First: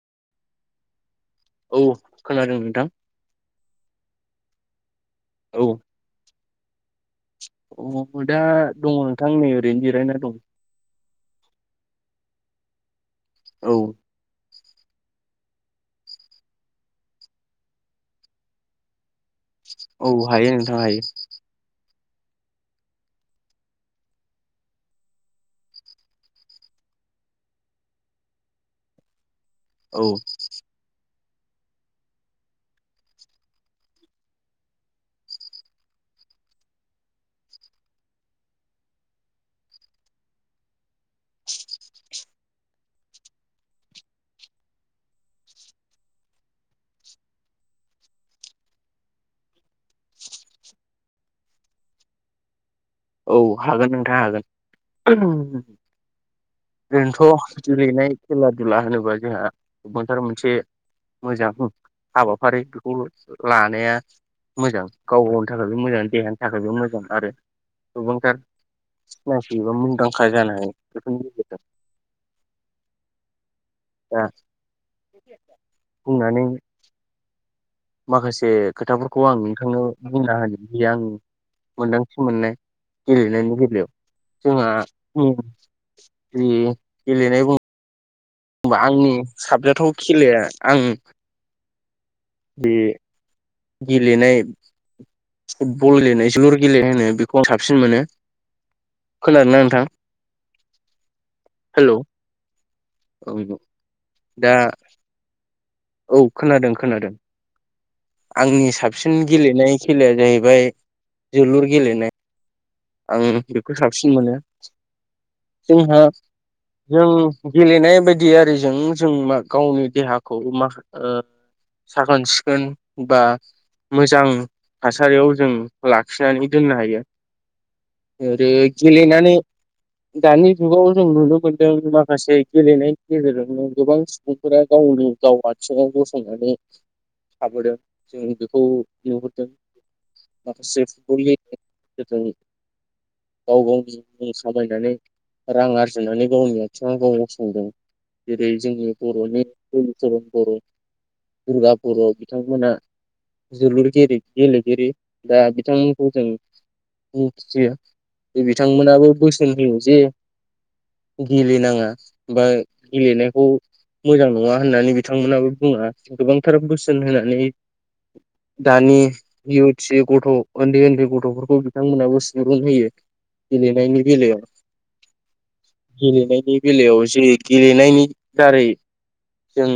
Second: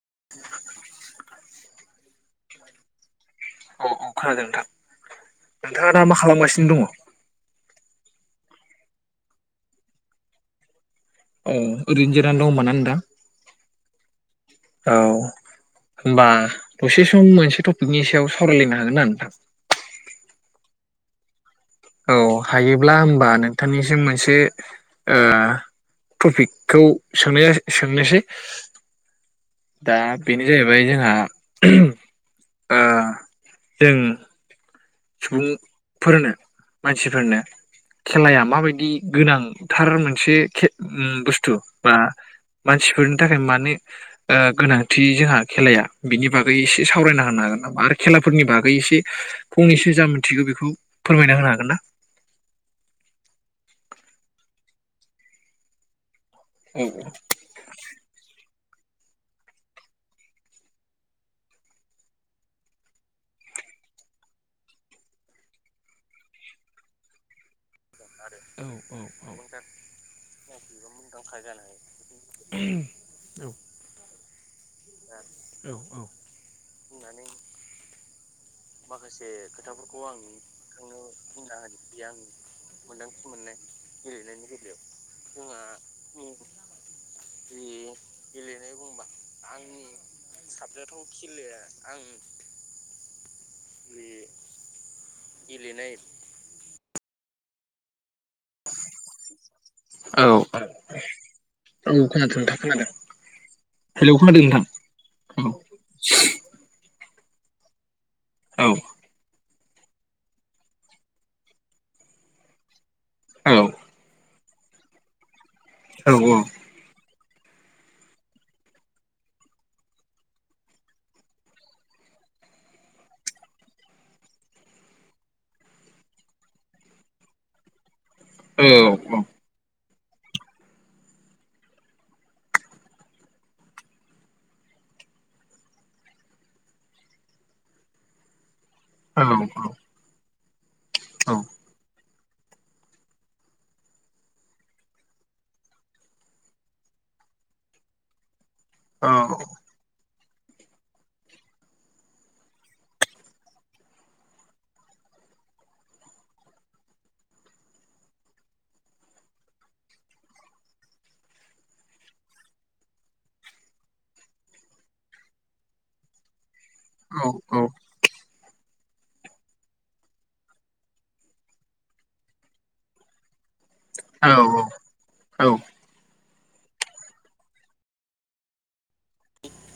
[unintelligible] औ खोनादों नोंथां औ खोनदों नोंथां नोंथाङा दा मा खालामगासिनो नो दङ अ दा दङ नोंथां नै ओरैनो जिरायना दं अ ओरैनो जिरायना दं होनबा न नोंथां औ औ होमबा दसे सम मोनसे टपिकनि सायाव सावरायलायनो हागोन ना नोंथां औ हायो नोंथां हायो औ हायोब्ला होमबा नोंथांनिसिम मोनसे ओ टपिकखौ सोंनाय जा सोंनोसै दा औ बिनो जायबाय जोहा आह जों सुबुंफोरनो मानसिफोरनो खेलाया माबायदि गोनांथार मोनसे खे बुस्थु बा मानसिफोरनि थाखाय मानो गोनांथि जोंहा खेलाया बिनि बागै एसे सावरायना होनो हागोन नामा आरो खेलाफोरनि बागै एसे फंनैसो जा मोनथिगौ बेखौ फोरमायना होनो हागोन ना औ हागोन नोंथां हागोन औ ओरैनोथ' गेलेनाय खेला दुला होनोबा जोंहा गोबांथार मोनसे मोजां हाबाफारि बेखौ लानाया मोजां गाव गावनि थाखायबो मोजां देहानि थाखायबो मोजां आरो गोबांथार [inaudible] सिनायथि एबा मुंदांखा जानो हायो बेफोरनि गेजेरजों औ दा बुंनानै माखासे से खोथाफोरखौ आं नोंथांनो बुंना होनि जे आं मोन्दांथि मोननाय गेलेनायनि बेलायाव जोंहा ओम जि गेलेनाय बुं बा आंनि साबजाथाव खेलाया आं आं बे गेलेनाय फुटबल गेलेनाय जोलुर गेलेनाय होनो बेखौ आं साबसिन मोनो औ खोनादोंना नोंथां औ औ खोनादों हेलौ नोंथां खोनादों औ दा औ औ खोनादों खोनादों औ आंनि साबसिन गेलेनाय खेलाया जाहैबाय जोलुर गेलेनाय आं औ औ बेखौ साबसिन मोनो [inaudible] जोंहा औ जों गेलेनाय बायदि आरिजों जों मा गावनि देहाखौ माख ओ साखोन सिखोन बा मोजां थासारियाव जों लाखिनानै दोननो हायो आरो गेले नानै दानि जुगाव जों नुनो मोनदों माखासे गेलेनायनि गेजेरजोंनो गोबां सुबुंफोरा गावनि गाव आथिङाव गसंनानै थाबोदों जों बेखौ औ औ जो फुटबलनि गेजेरजों गाव गाव बि सामायनानै रां आरजिनानै गावनि आथिङाव गाव गसंदों बे जोंनि बर'नि [unintelligible] बर' दुर्गा बर' बिथांमोना जोलुर गेले गेलेगिरि दा बिथांमोनखौ जों मिथियो बिथांमोनाबो बोसोन होयो जे गेलेनाङा बा गेलेनायखौ मोजां नङा होननानै बिथांमोनाबो बुङा गोबां फोर बोसोन होनानै दानि इउथ्स गथ' ओन्दै ओन्दै गथ'फोरखौ नोंथांमोनहाबो सुबुरुन होयो। गेलेनायनि बेलायाव गेलेनाय नि बेलायाव जे गेलेनायनि दारै जों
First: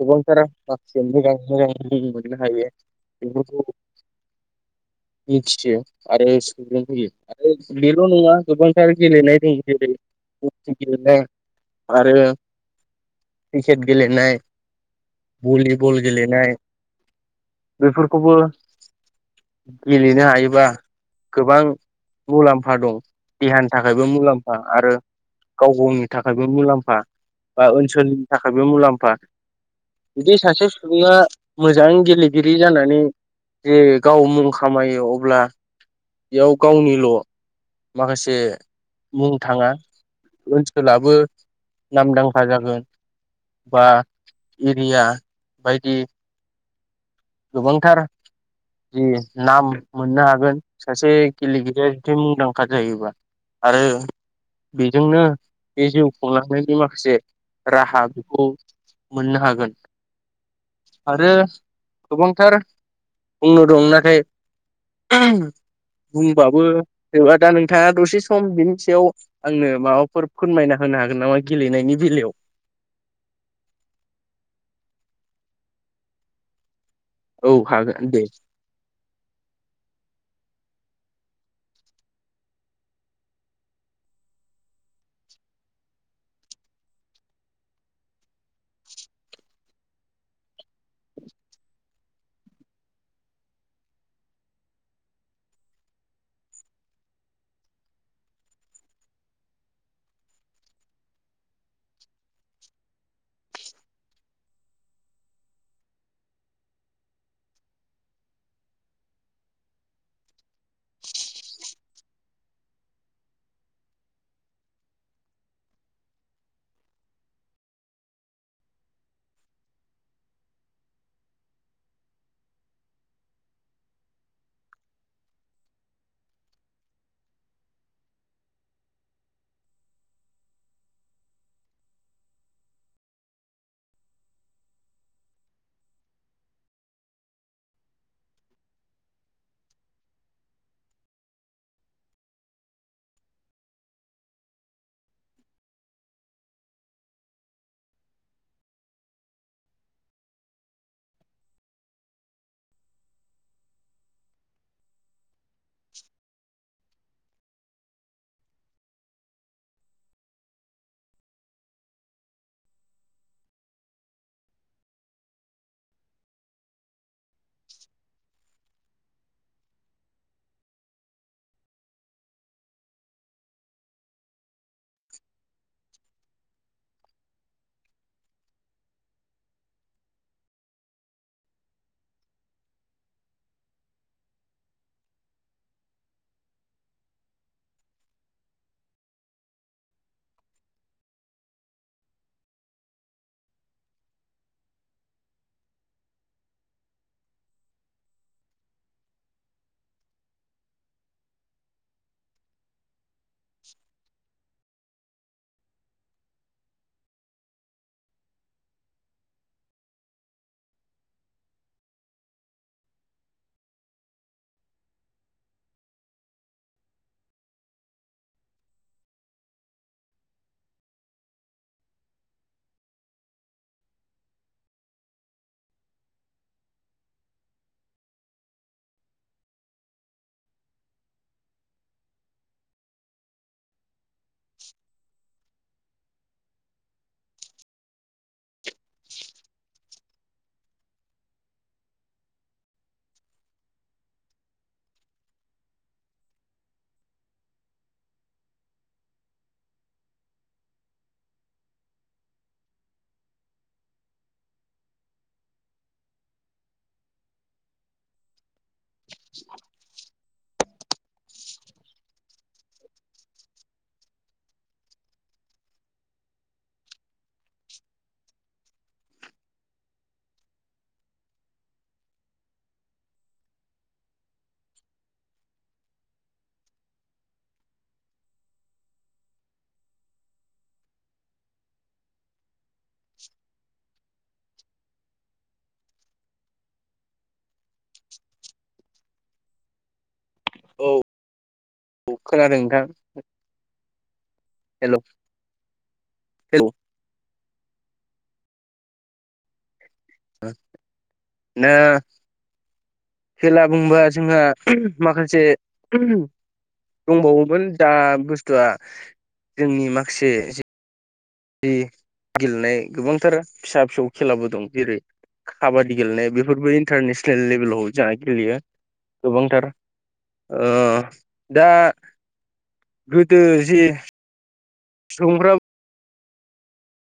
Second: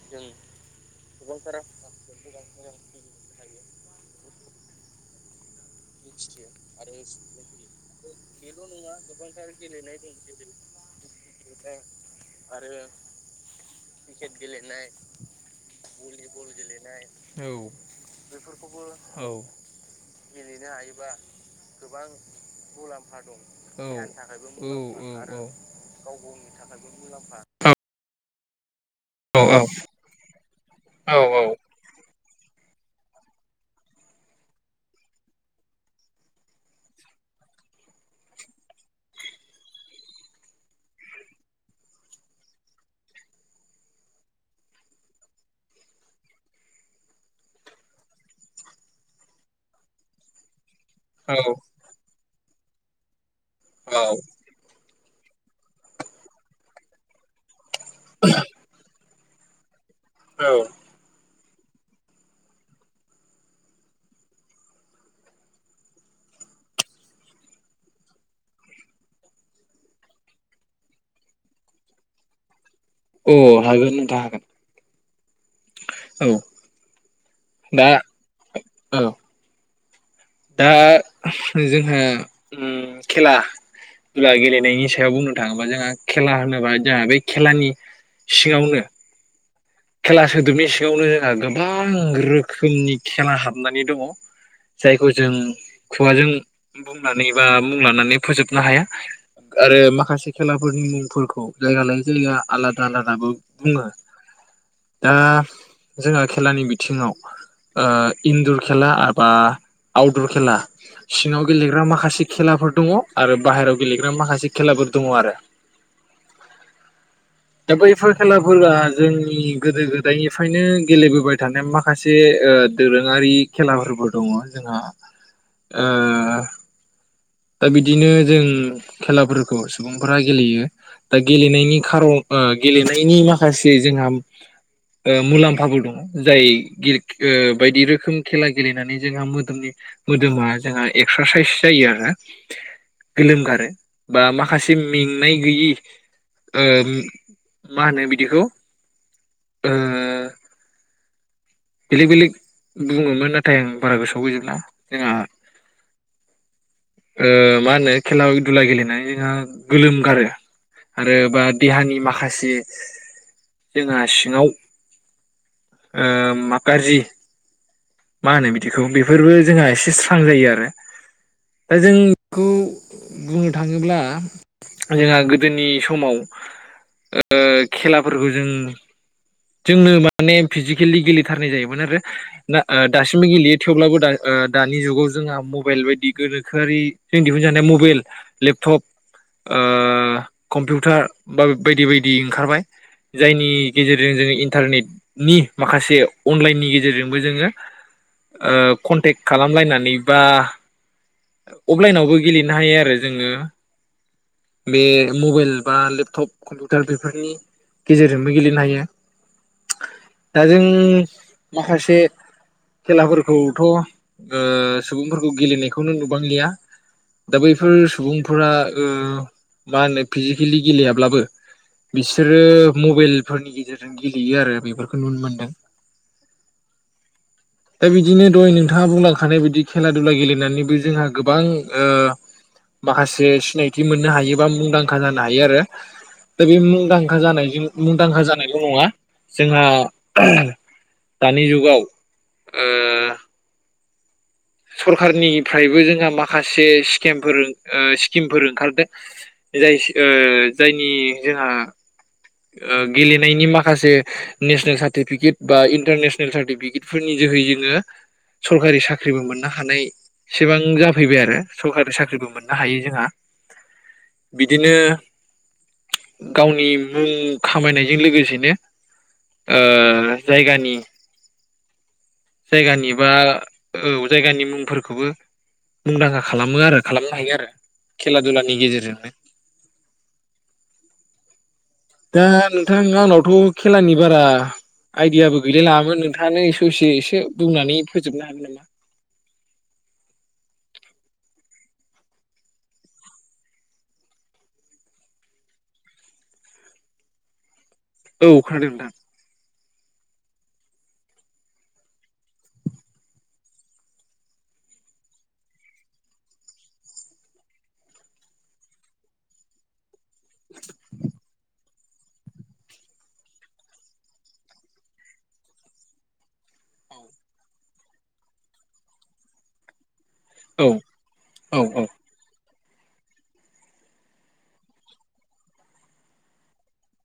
गोबांथारा माखासे मोजां मोजां लोगो मोननो हायो बेफोरखौ मिथियो आरो सुबुरुन होयो आरो बेल' नङा गोबांथार गेलेनाय दं जेरै हकि गेलेनाय आरो क्रिकेट गेलेनाय, भलिबल गेलेनाय बेफोरखौबो गेलेनो हायोबा गोबां मुलाम्फा दं देहानि थाखायबो मुलाम्फा आरो गाव गावनि थाखायबो मुलाम्फा बा ओनसोलनि थाखाय बो मुलाम फा बिदि सासे सुबुङा मोजां गेले गिरि जानानै जे गाव मुं खामायो अब्ला बेयाव गावनिल' माखासे मुं थाङा ओनसोलाबो नामदांखा जागोन बा एरिया बायदि गोबांथार जि नाम मोननो हागोन सासे गेलेगिरिया बिदि मुंदां खा जायोबा आरो औ बि जोंनो बे जिउ खुंलांनायनि माखासे राहा बिखौ मोननो हागोन औ आरो गोबांथार बुंनो दं नाथाय बुंबाबो जोबा दा नोंथाङा दसे सम बिनि सायाव आंनो माबाफोर फोरमायना होनो हागोन नामा गेलेनायनि बेलायाव? औ हागोन नोंथां हागोन औ औ दा हागोन दे औ दा जोंहा उम खेला दुला गेलेनायनि सायाव बुंनो थाङोबा जोंहा खेला होनोबा जोंहा बे खेलानि सिङावनो खेला सोदोबनि सिङावनो जोंहा गोबां रोखोमनि खेला हाबनानै दङ जायखौ जों खुगाजों बुंनानै बा मुं लानानै फोजोबनो हाया आरो माखासे खेलाफोरनि मुंफोरखौ जायगा लाय जायगा आलादा आलादाबो बुङो । दा जोंहा खेलानि बिथिङाव ओ इनदर खेला बा आउटदर खेला सिङाव गेलेग्रा माखासे खेलाफोर दङ आरो बाहेरायाव गेलेग्रा माखासे खेलाफोर दङ आरो दा बैफोर खेलाफोरा जोंनि गोदो गोदायनिफ्रायनो गेलेबोबाय थानाय माखासे ओ दोरोङारि खेलाफोरबो दङ जोंहा ओ दा बिदिनो जों खेलाफोरखौ सुबुंफोरा गेलेयो दा गेलेनायनि खारन ओ गेलेनायनि माखासे जोंहा ओ मुलाम्फाबो दङ जाय [unintelligible] बायदि रोखोम खेला गेलेनानै जोंहा मोदोमनि मोदोमा जोंहा एक्सारसाइस जायो आरो । गोलोमगारो बा माखासे मेंनाय गैयि ओ मा होनो बिदिखौ ओ बेलेग बेलेग बुङोमोन नाथाय आं बारा गोसोआव गैजोबला जोंहा [unintelligible] ओ मा होनो खेला दुला गेलेनाया जोंहा गोलोम गारो आरो बा देहानि माखासे जोंहा सिङाव ओ मा गाज्रि मा होनो बिदिखौ बेफोरबो जोंहा एसे स्रां जायो आरो दा जों खौ बुंनो थाङोब्ला जोंहा गोदोनि समाव ओ खेलाफोरखौ जों जोंनो माने फिजिकेलि गेलेथारनाय जायोमोन आरो ओ दासिमबो गेलेयो थेवब्लाबो दा ओ दानि जुगाव जोंहा मबाइल बायदि गोनोखोआरि जों दिहुन जानाया मबाइल लेपटप ओ कम्पिउटार बा बायदि बायदि ओंखारबाय जायनि गेजेर जो इन्टारनेटनि माखासे अनलाइननि गेजेरजोंबो जोङो कनटेक्ट खालामलायनानै बा अफलाइनावबो गेलेनो हायो आरो जोङो। बे मबाइल बा लेपटप कम्पिउटार बेफोरनि गेजेरजोंबो गेलेनो हायो। दा जों माखासे खेलाफोरखौथ ओ सुबुंफोरखौ गेलेनायखौनो नुबांलिया दा बैफोर सुबुंफोरा ओ मा होनो फिजिकेलि गेलेयाब्लाबो बिसोरो मबाइलफोरनि गेजेरजों जों गेलेयो आरो बेफोरखौ नुनो मोनदों दा बिदिनो दह नोंथाङा बुंलांखानाय बायदि खेला दुला गेलेनानैबो जोंहा गोबां ओ माखासे सिनायथि मोननो हायो हायोबा मुंदांखा जानो हायो आरो। दा बे मुंदांखा जानाय मुंदांखा जानाय ल नङा जोंहा दानि जुगाव‌ ओ सरखारारनिफ्रायबो जोंहा माखासे स्के मफोर ओ स्किमफोर ओंखारदों जाय ओ जायनि जोंहा ओ गेलेनायनि माखासे नेसनेल सार्टिफिकेट बा इन्टारनेसनेल सार्टिफिकेटफोरनि जोहै जोङो सरकारि साख्रिबो मोननो हानाय एसेबां जा फैबाय आरो सरकारि साख्रिबो मोननो हायो जोंहा बिदिनो गावनि मुं खामायनायजों लोगोसेनो ओ जायगानि जायगानि बा औ जायगानि मुंफोरखौबो मुंदांखा खालामो आरो खालामनो हायो आरो खेला दुलानि गेजेरजोंनो। दा नों थां आंनावथ खेलानि बारा आइदियाबो गैलाय लाङामोन नोंथाङानो ससे एसे बुंनानै फोजोबनो हागोन नामा। औ औ खोनादों नोंथां हेलौ हे औ अखादों नोंथां। ना खेला बुंबा जोंहा माखासे दंबावोमोन दा बुस्थुआ जोंनि माखासे जि गेलेनाय गोबांथार फिसा फिसौ खेलाबो दं जेरै काबादि गेलेनाय बेफोरबो इन्टारनेसनेल लेभेलाव जोंहा गेलेयो गोबांथार औ ओ‌ औ दा गोदो जे संग्रा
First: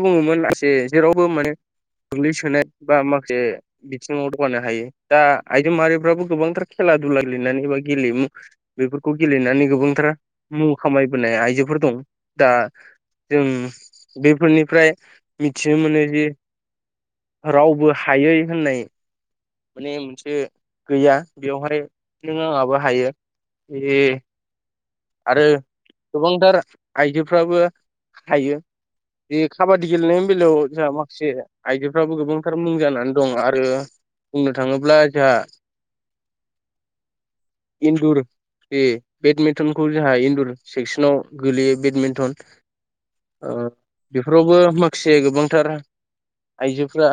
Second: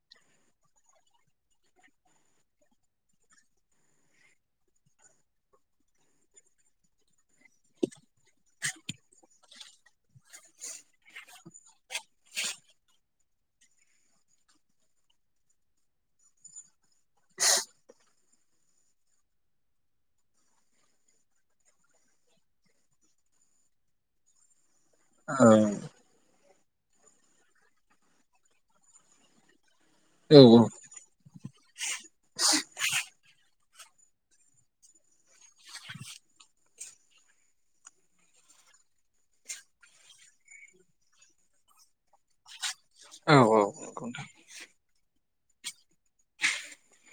बुङोमोन माखसे जेरावबो माने गोग्लैसोनाय बा माखासे बिथिङाव दगानो हायो दा आइजो माहारिफ्राबो गोबांथार खेला दुला गेलेनानै बा गेलेयमु बेफोरखौ गेलेनानै गोबांथार मुं खामायबोनाय आइजोफोर दं दा जों बे फोरनिफ्राय मिथिनो मोनो जि रावबो हायै होननाय माने मोनसे गैया बेवहाय नों आंहाबो हायो ए औ आरो गोबांथार आइजोफ्राबो हायो बे खाबादि गेलेनायनि औ बेलायाव जोंहा माखासे आयजोफ्राबो गोबांथार मुं जानानै दं आरो बुंनो थाङोब्ला जोहा इन्दुर बे बेडमिन्टन खौ जोंहा इनडर सेक्सनाव गोलैयो बेडमिन्टन औ ओ औ नंगौ नोंथां बेफोरावबो मो से गोबांथार आइजोफ्रा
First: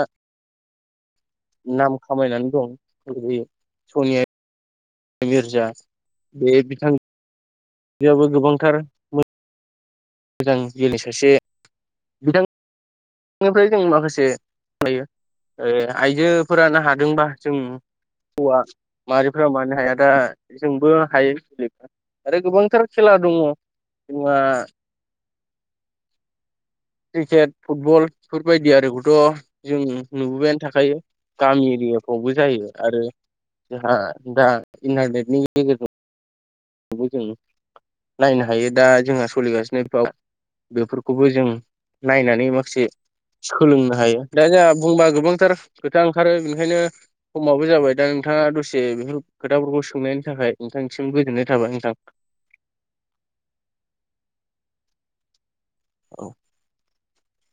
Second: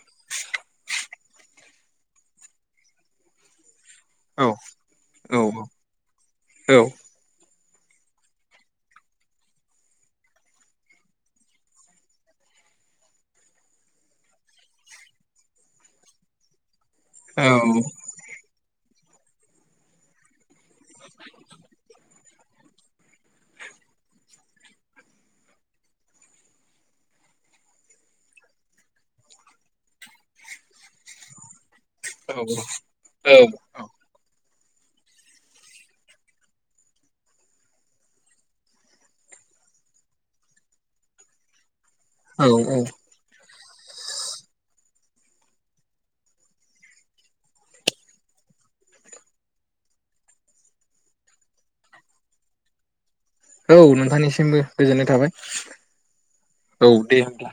नाम खामायनानै दं सनिया औ। औ मिर्जा बे औ बिथां बेयावबो गोबांथार मो मोजां जोलै सासे बिदां [unintelligible] निफ्राय जों माखासे ओह आइजोफोरानो हा दोंबा औ जों हौवा माहारिफोरा मानो हाया दा जोंबो हायो [unintelligible] आरो गोबांथार खेला दङ [unintelligible] ङा। क्रिकेट फुटबल फोरबायदि आरोखौथ' जों नुबोबायानो थाखायो गामि फावबो जायो आरो जोंहा दा [unintelligible] जों नायनो हायो दा जोंहा सोलिगासिनो [unintelligible] बेफोरखौबो जों नायनानै औ औ औ माखासे सोलोंनो हायो दा जोंहा बुंबा गोबांथार खोथा ओंखारो बेनिखायनो समाबो जाबाय दा नोंथाङा दसे बेफोर खोथाफोरखौ सोंनायनि थाखाय नोंथांनिसिम गोजोननाय थाबाय नोंथां। औ नोंथांनिसिमबो गोजोननाय थाबाय। औ। औ दे होमब्ला।